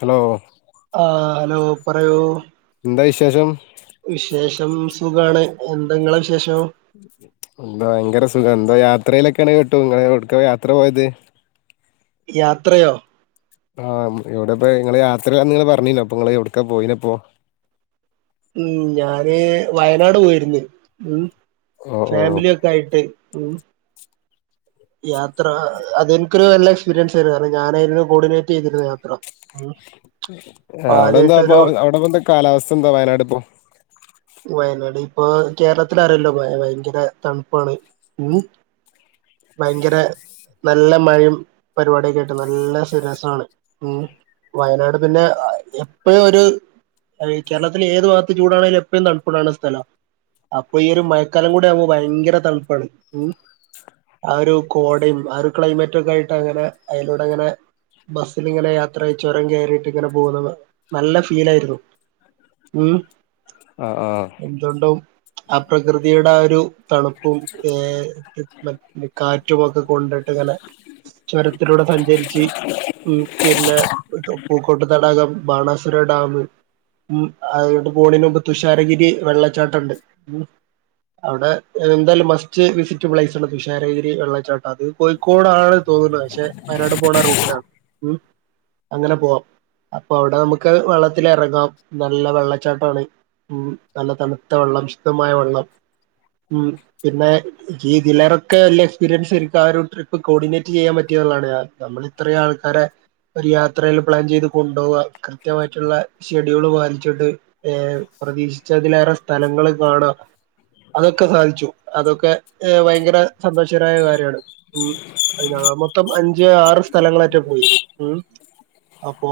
Hello ആഹ് hello പറയൂ എന്താ വിശേഷം വിശേഷം സുഖാണ് എന്താ ഇങ്ങളെ വിശേഷം? എന്താ ഭയങ്കര സുഖംംഎന്താ യാത്രയിലൊക്കെയാണ് കേട്ടു ഇങ്ങൾ എവ്ട്ക്ക യാത്ര പോയത്. യാത്രയോ? ആഹ് എവിടെപ്പ ഇങ്ങള് യാത്രേലാന്ന് നിങ്ങള് പറഞ്ഞിനു അപ്പൊ നിങ്ങള് എവ്ട്ക്ക പോയിനിപ്പോ ഉം ഞാന് വയനാട് പോയിരുന്ന് ഓ ഓ ഫാമിലി ക്കായിട്ട് ഉം യാത്ര അതെനിക്കൊരു നല്ല എക്സ്പീരിയൻസ് ആയിരുന്നു കാരണം ഞാനായിരുന്നു കോർഡിനേറ്റ് ചെയ്തിരുന്നു യാത്ര ഉം ഏഹ് അപ്പൊ അവിടെന്താപ്പ ആദ്യായിട്ടൊരു അവിടെന്താ കാലാവസ്ഥ എന്താ വയനാട്പ്പോ. വയനാട് ഇപ്പൊ കേരളത്തിലറിയല്ലോ ഭയങ്കര തണുപ്പാണ് ഉം ഭയങ്കര നല്ല മഴയും പരിപാടിയൊക്കെ ആയിട്ട് നല്ല സ് രസാണ് ഉം വയനാട് പിന്നെ എപ്പഴും ഒരു ആ ഈ കേരളത്തിൽ ഏത് ഭാഗത്ത് ചൂടാണങ്കിലും എപ്പഴും തണുപ്പുള്ളാണ് സ്ഥലം അപ്പൊ ഈ ഒരു മഴക്കാലം കൂടെ ആമ്പം ഭയങ്കര തണുപ്പാണ് മ് ആ ഒരു കോടയും ആ ക്ലൈമറ്റൊക്കെ ആയിട്ട് അങ്ങനെ അയ്ലൂട അങ്ങനെ ബസ്സിലിങ്ങനെ യാത്രയ്ച്ചൊരം കെയറീട്ട് ഇങ്ങനെ പോകുന്നത് ന്നല്ല ഫീലായിരുന്നു ആഹ് ആഹ് ഉം ന്തോണ്ടും ആ പ്രകൃതിയുടെ ആ ഒരു തണുപ്പും ഏഹ് റിഫ് കാറ്റുമൊക്കെ കൊണ്ട്ട്ട് ഇങ്ങനെ ചൊരത്തിലൂടെ സഞ്ചരിച്ച് മ് പിന്നെ പൂക്കോട്ട് തടാകം ബാണാസുര ഡാമ് മ് അതോട്ട് പോണിൻ്റ മുമ്പ് തുഷാരഗിരി വെള്ളച്ചാട്ടണ്ട് മ് അവിടെ എന്തായാലും മസ്റ്റ് വിസിറ്റ് പ്ലയ്സാണ് തുഷാരഗിരി വെള്ളച്ചാട്ടം അത് കോഴിക്കോടാണ് തോന്ന്ണ് പക്ഷെ വയനാട് പോണ റൂട്ടിലാണ് ഉം അങ്ങനെ പോവാം അപ്പൊ അവ്ടെ ന്നമുക്ക് വെള്ളത്തിലെറങ്ങാം നല്ല വെള്ളച്ചാട്ടാണ് ഉം നല്ല തണുത്ത വെള്ളം ഇഷ്ട്ടമായ വെള്ളം ഉം പിന്നെ ഇതിലേറ കെ എല്ലേ എക്സ്പീരിയൻസ് ഇൻക്കാരും ട്രിപ്പ് കോഡിനേറ്റ് എയ്യാൻ പറ്റിയ ഒന്നാണ് ഞാൻ ന്നമ്മള് ഇത്രയെ ആൾക്കാരെ ഒര് യാത്രയിൽ പ്ലാൻ ചെയ്ത് കൊണ്ടോവ കൃത്യമായിട്ട്ള്ള ഷെഡ്യൂള് പാലിച്ചിട്ട് ഏഹ് പ്രതീക്ഷിച്ചതിലേറെ സ്ഥലങ്ങള് കാണാം അതൊക്കെ സാധിച്ചു അതൊക്കെ ഏഹ് ഭയങ്കര സന്തോഷകരായ കാര്യാണ് ഉം അത് ഞാ മൊത്തം അഞ്ച് ആറ് സ്ഥലങ്ങളാറ്റ് പോയി മ് അപ്പോ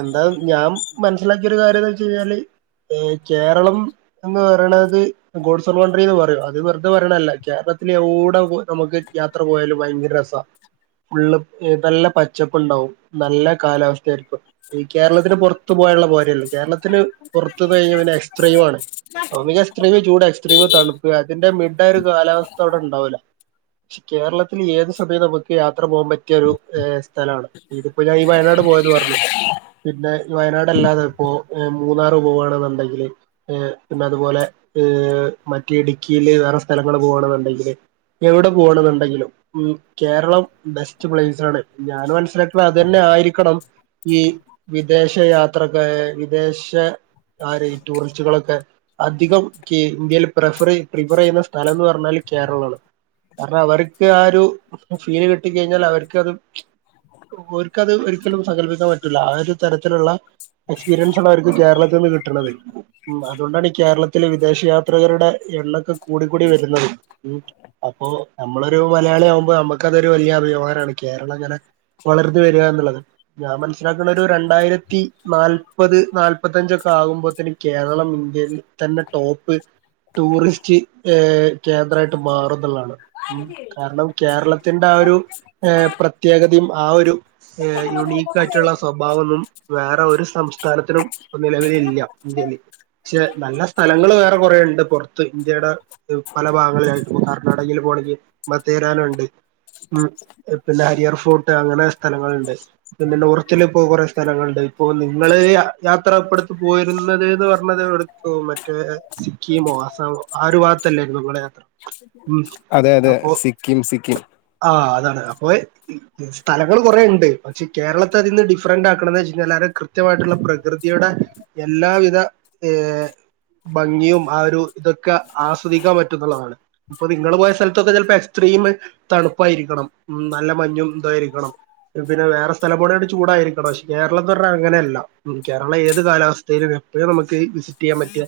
എന്താ ഞാം മനസ്സിലാക്കിയ ഒരു കാര്യംന്ന് വെച്ചഴ്ഞ്ഞാല് ഏഹ് കേരളം എന്ന് പറേണത് ഗോഡ്സ് ഓൺ കൺട്രിന്ന് പറേം അത് വെർതെ പറയ്ണല്ല കേരളത് [unintelligible] പോയ് നമുക്ക് യാത്ര പോയാലും ഭയങ്കര രസാ ഫുള്ളും ഏഹ് നല്ല പച്ചപ്പുണ്ടാവും ന്നല്ല കാലാവസ്ഥ ആയിരിക്കും ഈ കേരളത്തിന് പൊറത്ത് പോയാല്ള്ള പോരെല്ലോ കേരളത്തിന് പൊർത്ത്ന്ന് കഴിഞ്ഞാ പിന്നെ എക്സ്ട്രീമാണ് അപ്പൊ പിന്നെ എക്സ്ട്രീമു ചൂടാ [unintelligible] തണുപ്പ് അതിന്റെ മിഡ് ഒരു കാലാവസ്ഥ അവിടെ ഉണ്ടാവൂല [unintelligible] കേരളത്തിൽ ഏത് സമയം നമുക്ക് യാത്ര പോവാൻപറ്റിയൊരു ഏഹ് സ്ഥലാണ് ഇതിപ്പോ ഞാൻ ഈ വയനാട് പോയത് പർന്നു പിന്നേ ഈ വയനാടല്ലാതെ ഇപ്പോ ഏഹ് മൂന്നാറ് പോവാണെന്നുണ്ടെങ്കില് ഏഹ് പിന്നെ അതുപോലെ [unintelligible] മറ്റേ ഇടുക്കിയില് വേറെ സ്ഥലങ്ങള് പോവാണ് [unintelligible] [unintelligible] എവിടെ പോണ്ന്ന്ണ്ടെങ്കിലും ഉം കേരളം ബെസ്റ്റ് പ്ലയ്സാണ് ഞാന് മനസ്സിലാക്കിട്ടുള്ള അതന്നെ ആയിരിക്കണം ഈ വിദേശയാത്രൊക്കെ വിദേശ ആരേ ഈ ടൂറിസ്റ്റുകളൊക്കെ അധികം കേ ഇന്ത്യയില് പ്രഫറയ് പ്രിഫറ് ചെയ്യുന്ന സ്ഥലംന്ന് പറഞ്ഞാല് കേരളാണ് കാരണം അവർക്ക് ആ ഒരു ഫീല് കിട്ടി കഴിഞ്ഞാൽ അവര്ക്കത് ഓര്ക്കത് ഒരിക്കലും സങ്കല്പിക്കാൻ പറ്റൂല ആ ഒരു തരത്തിലൊള്ള എക്സ്പീരിയൻസാണ് അവര്ക്ക് കേരളത്ത്ന്ന് കിട്ട്ണത് ഉം അതോണ്ടാണ് ഈ കേരളത്തില് വിദേശയാത്രകരുടെ എണ്ണൊക്കെ കൂടി കൂടി വെരുന്നത് ഉം അപ്പോ നമ്മളൊരു മലയാളി ആകുമ്പ നമ്മക്കതൊരു വെല്ല്യ അഭിമാനാണ് കേരളങ്ങനെ വളർന്ന് വരുകാന്നുള്ളത് ഞാൻ മനസ്സിലാക്ക്ണ ഒരു രണ്ടായിരത്തി നാല്പത് നാല്പത്തഞ്ചൊക്കെ ആകുമ്പോത്തേനും കേരളം ഇന്ത്യയിൽ തന്നേ ടോപ്പ് ടൂറിസ്റ്റ്ഏഹ് കേന്ദ്രായി ട്ട് മാറുംന്ന്ള്ളാണ് ഉം കാരണം കേരളത്തിന്റെ ആ ഒരു ഏഹ് പ്രത്യേകതയും ആ ഒരു ഏഹ് യുണീക്ക് ആയിട്ടുള്ള സ്വഭാവൊന്നും വേറെ ഒരു സംസ്ഥാനത്തിനും ഇപ്പം നിലവിലില്ല ഇന്ത്യേല് പക്ഷേ നല്ല സ്ഥലങ്ങള് വേറ കൊറേ ഇണ്ട് പൊർത്ത് ഇന്ത്യയുടെ ദ് പല ഭാഗങ്ങളിലായി കർണ്ണാടകയിൽ പോണെങ്കി മദ്ദേരാനുണ്ട് ഉം പിന്നേ ഹരിഹർ ഫോർട്ട് അങ്ങനെ സ്ഥലങ്ങള്ണ്ട് പിന്നെ നോർത്തില് പോ കൊറെ സ്ഥലങ്ങളിണ്ട് ഇപ്പൊ നിങ്ങള് യാത്ര ഇപ്പൊ അടുത്ത് പോയിരുന്നത് ഏത് പറഞ്ഞത് എ ഓഹ് മറ്റേ സിക്കിമോ ആസാമോ ആ ഒരു ഭാഗത്തല്ലാരുന്നോ നിങ്ങെടെ യാത്ര ഉം അതെ അതെ അപ്പൊ സിക്കിം സിക്കിം ആഹ് അതാണ് അപ്പൊയ് സ്ഥലങ്ങള് കൊറെ ഉണ്ട് പക്ഷെ കേരളത്തെ അതിന്ന് ഡിഫറൻ്റാക്കണെന്ന് വെച്ച് കഴിഞ്ഞാൽ വളരെ കൃത്യവായിട്ടുള്ള പ്രകൃതിയുടെ എല്ലാവിധ ഏഹ് ഭംഗിയും ആ ഒരു ഇതൊക്കെ ആസ്വദിക്കാൻ പറ്റുന്നുള്ളതാണ് അപ്പൊ നിങ്ങള് പോയ സ്ഥലത്തൊക്കെ ചെലപ്പോ എക്സ്ട്രീം തണുപ്പായിരിക്കണം ഉം നല്ല മഞ്ഞും ഇതായിരിക്കണം പിന്നെ വേറെ സ്ഥല പോലെ ചൂടായിരിക്കണം പക്ഷെ കേരളംന്ന് പറഞ്ഞാ അങ്ങനെയല്ല ഉം കേരളം ഏത് കാലാവസ്ഥയിലും എപ്പഴും നമുക്ക് വിസിറ്റ് ചെയ്യാൻ പറ്റിയ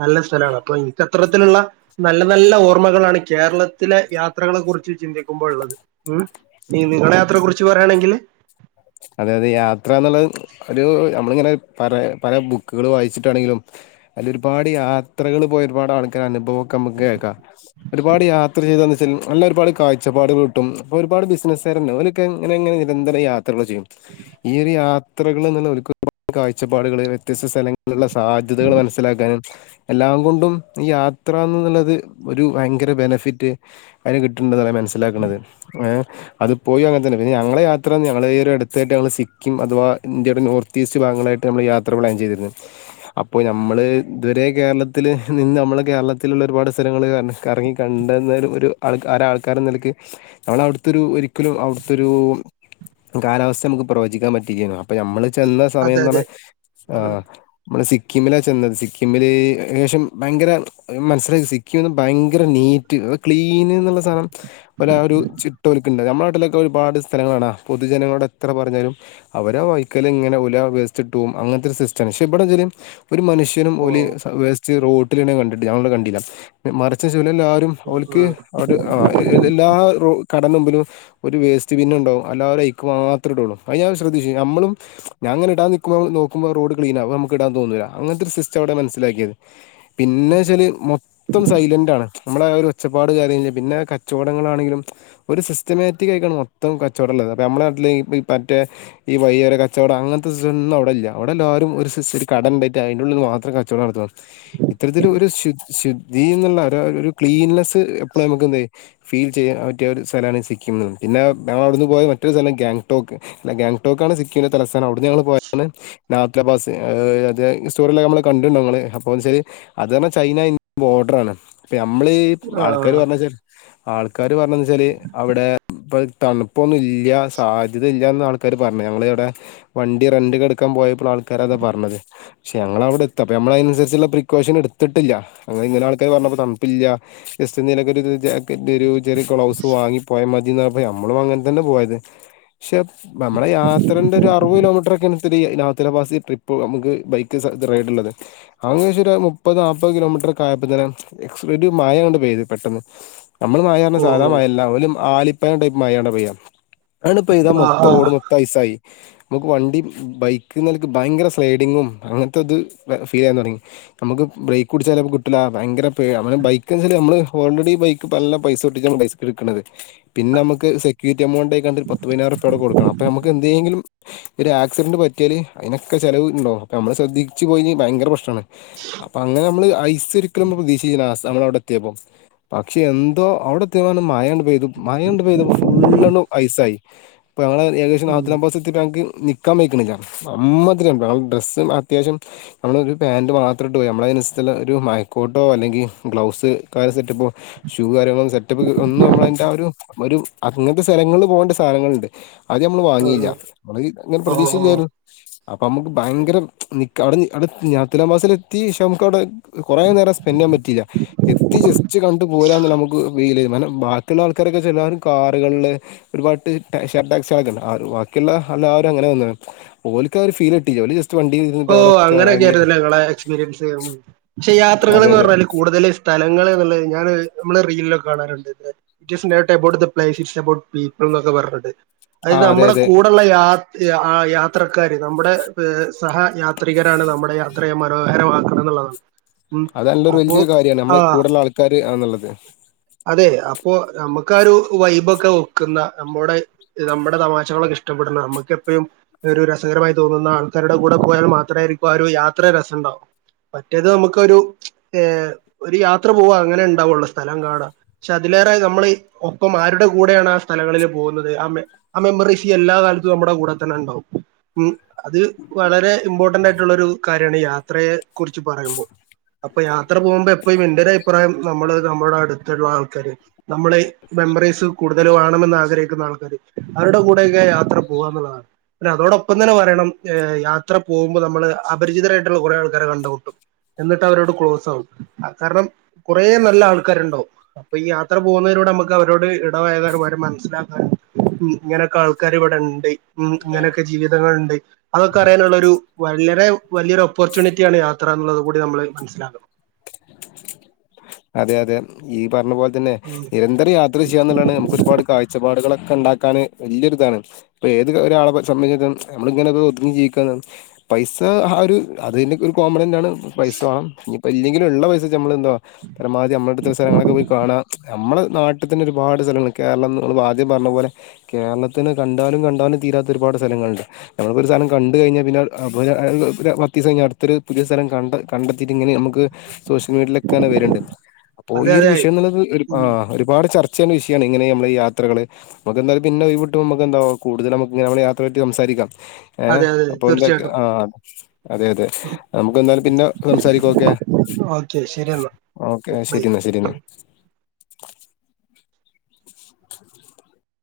നല്ല സ്ഥലാണ് അപ്പൊ എനിക്ക് അത്തരത്തില്ള്ള നല്ല നല്ല ഓർ മ്മകളാണ് കേരളത്തിലെ യാത്രകളെക്കുറിച്ച് ചിന്തിക്കുമ്പോൾ ഒള്ളത് ഉം ഇനി നിങ്ങടെ യാത്രയെക്കുറിച്ച് പറയാണെങ്കില് അതെ അതെ യാത്രന്നുള്ളത് ഒരു നമ്മളിങ്ങനെ പര പല ബുക്കുകള് വായിച്ചിട്ടാണെങ്കിലും അതിലൊരുപാട് യാത്രകള് പോയ ഒരുപാട് ആൾക്കാരെ അനുഭവൊക്കെ നമുക്ക് കേക്കാം ഒരുപാട് യാത്ര ചെയ്താന്ന് വെച്ചാൽ നല്ല ഒരുപാട് കാഴ്ചപ്പാട്കള് കിട്ടും ഇപ്പോ ഒരുപാട് ബിസിനസ്സാരന്നെ ഓല് ക്കെ ഇങ്ങനെയിങ്ങനെ നിരന്തരം യാത്രകള് ചെയ്യും ഈയൊരു യാ ത്രകളിൽ നിന്ന് ഒരുപാട് കാഴ്ചപ്പാടുകള് വ്യത്യസ്ത സ്ഥലങ്ങളിലുള്ള സാധ്യതകള് മനസ്സിലാക്കാനും എല്ലാം കൊണ്ടും ഈ യാത്രായെന്നന്നുള്ളത് ഒരു ഭയങ്കര ബെനഫിറ്റ് അതിന് കിട്ടുന്നുണ്ടെന്നാണ് മനസിലാക്കണത് ഏഹ് അത് പോയി അങ്ങനെ തന്നെ പിന്നെ ഞങ്ങള് യാത്രയെന്ന് ഞങ്ങള് ഈയൊരട ത്തായിട്ട് നമ്മൾ സിക്കിം അഥവാ ഇന്ത്യയുടെ നോർത്ത് ഈസ്റ്റ് ഭാഗങ്ങളിലായിട്ട് നമ്മെള് യാത്ര പ്ലാൻ ചെയ്തിരുന്നു അപ്പോ നമ്മള് ഇതുവെരെ കേരളത്തില് നിന്ന് നമ്മള് കേരളത്തിലുള്ള ഒരുപാട് സ്ഥലങ്ങള് കൺ കറങ്ങി കണ്ടെന്ന ഒരു ആൾക്ക് ആരാ ആൾക്കാരെന്ന നിലക്ക് നമ്മെള് അവിടെത്തൊരു ഒരിക്കലും അവിടെത്തൊരു കാലാവസ്ഥ നമുക്ക് പ്രവചിക്കാൻ പറ്റില്ലെന്നു അപ്പൊ ഞമ്മള് ചെന്ന സമയം അതെ ന്ന് അതെ പറഞ്ഞാൽ ആഹ് നമ്മെള് സിക്കിമിലാ ചെന്നത് സിക്കിമില് ഏകദേശം ഭയങ്കര മനസ്സിലാക്കി സിക്കീമ് വന്ന് ഭയങ്കര നീറ്റ് ക്ലീന് ന്നുള്ള സാനം ഒരാ ഒരു ചിട്ടോലക്കുണ്ട് നമ്മടെ നാട്ടിലൊക്കെ ഒരുപാട് സ്ഥലങ്ങളാണ് പൊതുജനങ്ങളുടെ എത്ര പറഞ്ഞാലും അവരാ വഴിക്കല് ഇങ്ങനെ ഉലാ വേസ്റ്റിട്ടും അങ്ങനെത്തെ ഒരു സിസ്റ്റണ് പക്ഷെ ഇവെടതല് ഒരു മനുഷ്യനും ഓല് ഓ വേസ്റ്റ് റോട്ടിലിട്ണെ കണ്ടിട്ടില്ല ഞങ്ങളവിടെ കണ്ടില്ല മറിച്ച് വല് എല്ലാരും ഉം ഓൽക്ക് ഉം അവെട് ആ എല്ലാ റോ കട മുമ്പിലും ഒരു വേസ്റ്റ് ബിന്നൊണ്ടാവും അല്ലാരുയ്ക്കും മാ ഇത്രയിടൊള്ളോ അത് ഞാൻ ശ്രദ്ധിച്ചു ഞമ്മളും ഞാനങ്ങനെ ഇടാ നിക്കുമ്പോ നോക്കുമോ റോഡ് ക്ലീനാവും നമുക്ക് ഇടാൻ തോന്നൂല അങ്ങനെത്തൊരു സിസ്റ്റമവിടെ മനസിലാക്കിയത് പിന്നെച്ചാല് മൊത്തം സൈലെന്റാണ് നമ്മളാ ആ ഒരു ഒച്ചപ്പാട് കാര്യല്ല പിന്നെ കച്ചോടങ്ങളാണെങ്കിലും ഒരു സിസ്റ്റമാറ്റിക് ആയിക്കാണ് മൊത്തം കച്ചോടം ഒള്ളത് അപ്പ നമ്മെളെ നാട്ടില് ഈ മറ്റേ ഈ വയിയോര കച്ചോടം അങ്ങനെത്തെ സിസ്റ്റയൊന്നും അവിടില്ല അവെടെല്ലാരും ഒരു സിസ്റ്റ് ഒരു കടയൊണ്ടായിട്ട് അയിന്റുള്ളി മാത്രം ക ച്ചോടം നടത്തുവാ ഇത്തരത്തിൽ ഒരു ശു ശുദ്ധീന്നുള്ള ഒര ഒരു ക്ലീൻലെസ്സ് എപ്പളാ നമുക്കെന്തായി ഫീൽ ചെയ്യാൻ പറ്റിയായൊരു സ്ഥലമാണ് സിക്കിമെന്ന് പിന്നെ ഞങ്ങെളവിടുന്ന് പോയ മറ്റൊരു സ്ഥലം ഗ്യാങ് ടോക്ക് അല്ല ഗാംങ്ടോക്കാണ് സിക്കിവിന്റെ തലസ്ഥാനം അവിടെന്ന് ഞങ്ങള് പോയാണ് നാപ്റ്റോപ്പാസ് അത് സ്റ്റോറിലെക്കെ നമ്മെള് കണ്ടുണ്ട് നിങ്ങള് അപ്പോളെന്ന് വെച്ചാല് അത് പറഞാ ചൈന ഇൻ ബോർഡെറാണ് അപ്പ നമ്മെള് ഈ ആൾക്കാര് ആഹ് പറഞ്ഞവെച്ചാല് ആൾക്കാര് പറയന്ന വെച്ചാല് അവെടെയിപ്പം തണുപ്പൊന്നും ഇല്ല്യാ സാ ഇതില്യാന്ന് ആൾക്കാര് പറഞ്ഞത് ഞങ്ങളവിടെ വണ്ടി റെന്റക്കെടുക്കാൻ പോയപ്പോൾ ആൾക്കരതാ പറഞ്ഞത് പക്ഷെ ഞങ്ങളവിടെ എത്തി അപ്പ നമ്മെള് അതനുസരിച്ചൊളള പ്രിക്കോഷൻ എടുത്തിട്ടില്ല അത് ഇങ്ങനെ ആൾക്കാര് പറഞ്ഞപ്പോ തണപ്പില്ല്യാ ജസ്റ്റ് നിനക [unintelligible] ഇതൊരു ചെറിയ ഗ്ലൗസ്സ് വാങ്ങി പോയ മതിന്ന് പറഞ്ഞപ്പോ നമ്മളും അങ്ങനെ തന്നെ പോയത് പക്ഷെ നമ്മെടെ യാത്രേന്റെ ഒരു അറുപത് കിലോമീറ്ററൊക്കെയെത്തിരി നാഥുലാ പാസ ട്രിപ്പ് നമുക്ക് ബൈക്ക് സ റെയ്ഡുണ്ടലത് അതു പക്ഷേ ഒരു മുപ്പത് നാപത് കിലോമീറ്ററൊക്കെ ആയപ്പതേനും എക്സ്ക്യൂട്ടിവ് മഴയങ്ങോട്ട് പെയ്ത് പെട്ടെന്ന് നമ്മള് മഴ പറഞ്ഞാ ഓ സാധാ മായല്ലഓല് ആലിപ്പയടൈപ് മഴണ്പെയ്യാ ആഹ് ആഹ് പെയ്താമൊത്തറോഡും മൊത്തം ഐസായി മുക്ക് വണ്ടി ബൈക്ക്നിലക്ക് ബയങ്കര സ്ലൈഡിങ്ങും അങ്ങനത്തെത് ഫീല യാതൊടങ്ങി നമ്മക്ക് ബ്രേകുടിച്ചാലും കിട്ടില്ല ഭയങ്കര പേ ബൈക്കുന്നച്ച മ്മള് ഓൾറെഡി ബൈക്ക് നല്ല പൈസ [unintelligible] തൊട്ട നമ്മ പൈസ എടുക്കണത് പിന്നെ മ്മക്ക് സെക്യൂരിറ്റിമൗഡായികാണ്ട് പത്ത് പയിനായിരുപ്യ അവിടെ കൊടുക്കണം അപ്പൊ മ്മക്ക് എന്തെങ്കിലും ഒരുആക്സിഡന്റ് പറ്റിയാല് അയിനൊക്കെ ചെലവ്ണ്ടാവും അപ്പോ നമ്മള് ശ്രദ്ധിച്ച് പോയില്ലെങ്കി ഭയങ്കര പ്രശ്നണ് അപ്പൊ അങ്ങനെമ്മള് ഐസരിക്കലും മ പ്രതീക്ഷയി ലാസ്റ്റ് നമ്മളവിടെത്തിയപ്പോ പക്ഷെ എന്തോ അവിടെ എത്തിപ്പൊ മയണ്ട് പെയ്തു മയണ്ട് പെയ്തു ഫുള്ളണം ഐസായിപ്പ [unintelligible] ഉം തിട്ട് ഞങ്ങക്ക് നികവെയ്ക്കിനില്ല അമ്മാതിരി തണുപ്പാണ് ഡ്രസ്സ്‌ അത്യാവിശ്യം നമ്മള് ഒരു പാന്റ് മാത്രട്ട് പോയി നമ്മള അയിനനുസരിച്ചുള്ള ഒരു മയക്കോട്ടോ അല്ലെങ്കിൽഗ്ലൗസ് കാെ സെറ്റപ്പോ ഷൂ കാര്യങ്ങളും സെറ്റപ്പ്ക്ക്‌ ഒന്നും മ്മള അയിന്റ രു അങ്ങനത്തെ സ്ഥലങ്ങളി ൽ പോവണ്ട സ്ഥലങ്ങളുണ്ട് അത് നമ്മള് വാങ്ങിയില്ല മ്മള് ങ്ങനെ ആ ഓ ഓ പ്രതീക്ഷില്ലായിരുന്നു അപ്പൊ മ്മക്ക് ഭയങ്കര നിക്ക അവിടെവിടെ ഞാത്തിലാബസിലെത്തി ഇശാമുക്കോട് കുറെ നേരം സ്പെന്റ്യ്യാൻ പറ്റില്ല എത്തി ജസ്റ്റ് കണ്ടു പോരാനുള്ളമ്മക് ഫീൽ ചെയും കാരണം ബാ മറ്റുള്ള ആൾക്കാരൊക്കെ ചിലര് കാറുകളില് ഒരുപാട് [unintelligible] ബാക്കിള്ള എല്ലാരും അങ്ങനെ വന്ന്‌ണ് ഒൽക്ക് അത് ഒരു ഫീൽ കിട്ടീല്ല ഓല് ജെസ്റ്റ് ഓ അങ്ങനെയൊക്കെയായിരുന്നല്ലേ നി ങ്ങളെ എക്സ്പീരിയൻസ് പക്ഷേ അതെ യാത്രകൾന്ന് അതെ പറഞ്ഞാല് കൂടുതല് സ്ഥലങ്ങളന്നുള്ളത് ഞാന് നമ്മള് റീ ലൊക്കെ കാണാറുണ്ട് [unintelligible] എബൌട്ട് പീപ്പിൾ എന്നൊക്കെ പറഞ്ഞാണ്ട് അത് ആ അതെ നമ്മടെ അതെ കൂടെള്ള യാത്രക്കാര് നമ്മടെ സഹ യാത്രികരാണ് നമ്മടെ യാത്രയെ മനോഹരമാക്കണന്നുള്ളതാണ്. അതല്ലരു വലിയൊരു കാര്യണ് നമ്മളെ കൂടെള്ള ആൾക്കാര് ആണ് എന്നുള്ളത് അതെ അപ്പോ നമ്മക്കൊരു വൈബൊക്കെ വെക്കുന്ന നമ്മോടെ നമ്മടെ തമാശകളൊക്കെ ഇഷ്ടപ്പെടുന്ന നമുക്കെപ്പഴും ഒരു രസകരമായി തോന്നുന്ന ആൾക്കാരുടെ കൂടെ പോയാൽ മാത്ര യിരിക്കും ആ ഒരു യാത്ര രസണ്ടാവ. മറ്റേത് നമ്മക്കൊരു ഒരു യാത്ര പോവാ അങ്ങനെണ്ടാവോള് സ്ഥലം കാണാ പക്ഷേ അതിലേറെ നമ്മള് ഒപ്പം ആരുടെ കൂടെയാണആ സ്ഥലങ്ങളില് പോകുന്നത് ആ ആ മെമ്മറിസി എല്ലാ കാലത്തും നമ്മടെ കൂടെ തന്നെണ്ടാവും മ് അത് വളരെ ഇമ്പോർട്ടന്റായിട്ട് ഉള്ളരു കാര്യാണ് ഈ യാത്രയെ കുറിച്ച് പറയുമ്പോൾ അപ്പൊ യാത്ര പോകുമ്പോ എപ്പഴും എന്റെര് അഭിപ്രായം നമ്മള് നമ്മടെ അടുത്ത്‌ ഉള്ള ആൾക്കാര് നമ്മളെ മെമ്മറീസ് കൂടുതലുവേണമെന്ന് ആഗ്രഹിക്കുന്ന ആൾക്കാര് അവരുടെ കൂടെയൊക്കെ യാത്ര പോവ എന്നുള്ളതാണ്. പിന്നെ അതോടൊപ്പം തന്നെ പറയണം യാത്ര പോകുമ്പോനമ്മള് അപരിചിതരായിട്ടുള്ള കുറെ ആൾക്കാരെ കണ്ടുമുട്ടും. എന്നിട്ടവരോട് ക്ലോസാവും കാരണം കുറെ നല്ല ആൾക്കാരുണ്ടാവും അപ്പൊ ഈ യാത്ര പോവുന്നതിലൂടെ മ്മക്കവരോട് ഇടപയകാനും അവരെ മനസ്സിലാക്കാനും ഉം ഇങ്ങനൊക്കെൾക്കാര് ഇവിടെണ്ട് മ്മ് ഇങ്ങനെയൊക്കെ ജീവിതങ്ങള്ണ്ട് അതൊക്കെ അറിയാനുള്ളരു വളരെ വലിയൊരു ഒപ്പർച്യൂണിറ്റിയാണ് യാത്ര എത്രന്നുകൂടി നമ്മള് മനസ്സിലാകണം അതെ അതെ ഈ പറഞ്ഞ പോലെ തന്നെ ഉം നിരന്തരം യാത്ര ചെയ്യാന്നുള്ളതാണ് നമുക്കൊരുപാട് കാഴ്ച ഒച്ചപ്പാടുകളൊക്കെണ്ടാക്കാന് വലിയൊരിതാണ് ഇപ്പൊ ഏത് ഒരാളെ സംബന്ധിച്ചി നമ്മള ഇങ്ങനെ ഒതുങ്ങി ജീവിക്കാണ് പൈസ ആ ഒരു അതൊരു കോമണന്നാ ണ് പൈസ ഇനിയിപ്പോ ഇല്ലെങ്കിലും ഉള്ള പൈസക്ക് നമ്മള് എന്താ പരമാവധി നമ്മടെ അടുത്തുള്ള സ്ഥലങ്ങളൊക്കെ പോയി കാണാ നമ്മള നാട്ടി തന്നെ ഒരുപാട് സ്ഥല കേരളം നമ്മൾ ആദ്യം പറഞ്ഞ പോലെ കേരളത്തിന് കണ്ടാലും കണ്ടാലും തീരാത്ത ഒരുപാട് സ്ഥലങ്ങളുണ്ട് നമുക്ക് ഒരു സ്ഥലം കണ്ട് കഴിഞ്ഞാൽ പിന്നേ ആ ഒരു പത്തീസം കഴിഞ്ഞാൽ അടുത്ത ഒരു പുതിഴ ഒരു സ്ഥലം കണ്ടതിട്ട് ഇങ്ങനെ നമ്മക്ക് സോഷ്യൽ മീഡിയിലൊക്കെവരണ്ട് അപ്പൊ അതെ ഈ ഒരു അതെ വിഷയംന്നുള്ളത് ഒരു ഉം ഒരുപാട് ചർച്ച ചയ്യേണ്ട വിഷയണ് ഇങ്ങനെ നമ്മള് യാത്രകള് നമുക്ക്ന്തായാലും പിന്നെ ഒഴിവിട്ടുമ്പോ മ്മക്ക് എന്ത കൂടുതൽ നമ്മക്ക് യാത്രയേ പറ്റി സംസാരിക്കാം ഏ അതെ അതെ അപ്പൊ എന്തെയ തീർച്ചയായിട്ടും ആ അതെ അതെ നമുക്കന്താ പിന്നെ സംസാരിക്ക ഓക്കേ [inaudible] എന്നാ ഓക്കെ ബൈ ശരിന്നാ ശരിന്നാ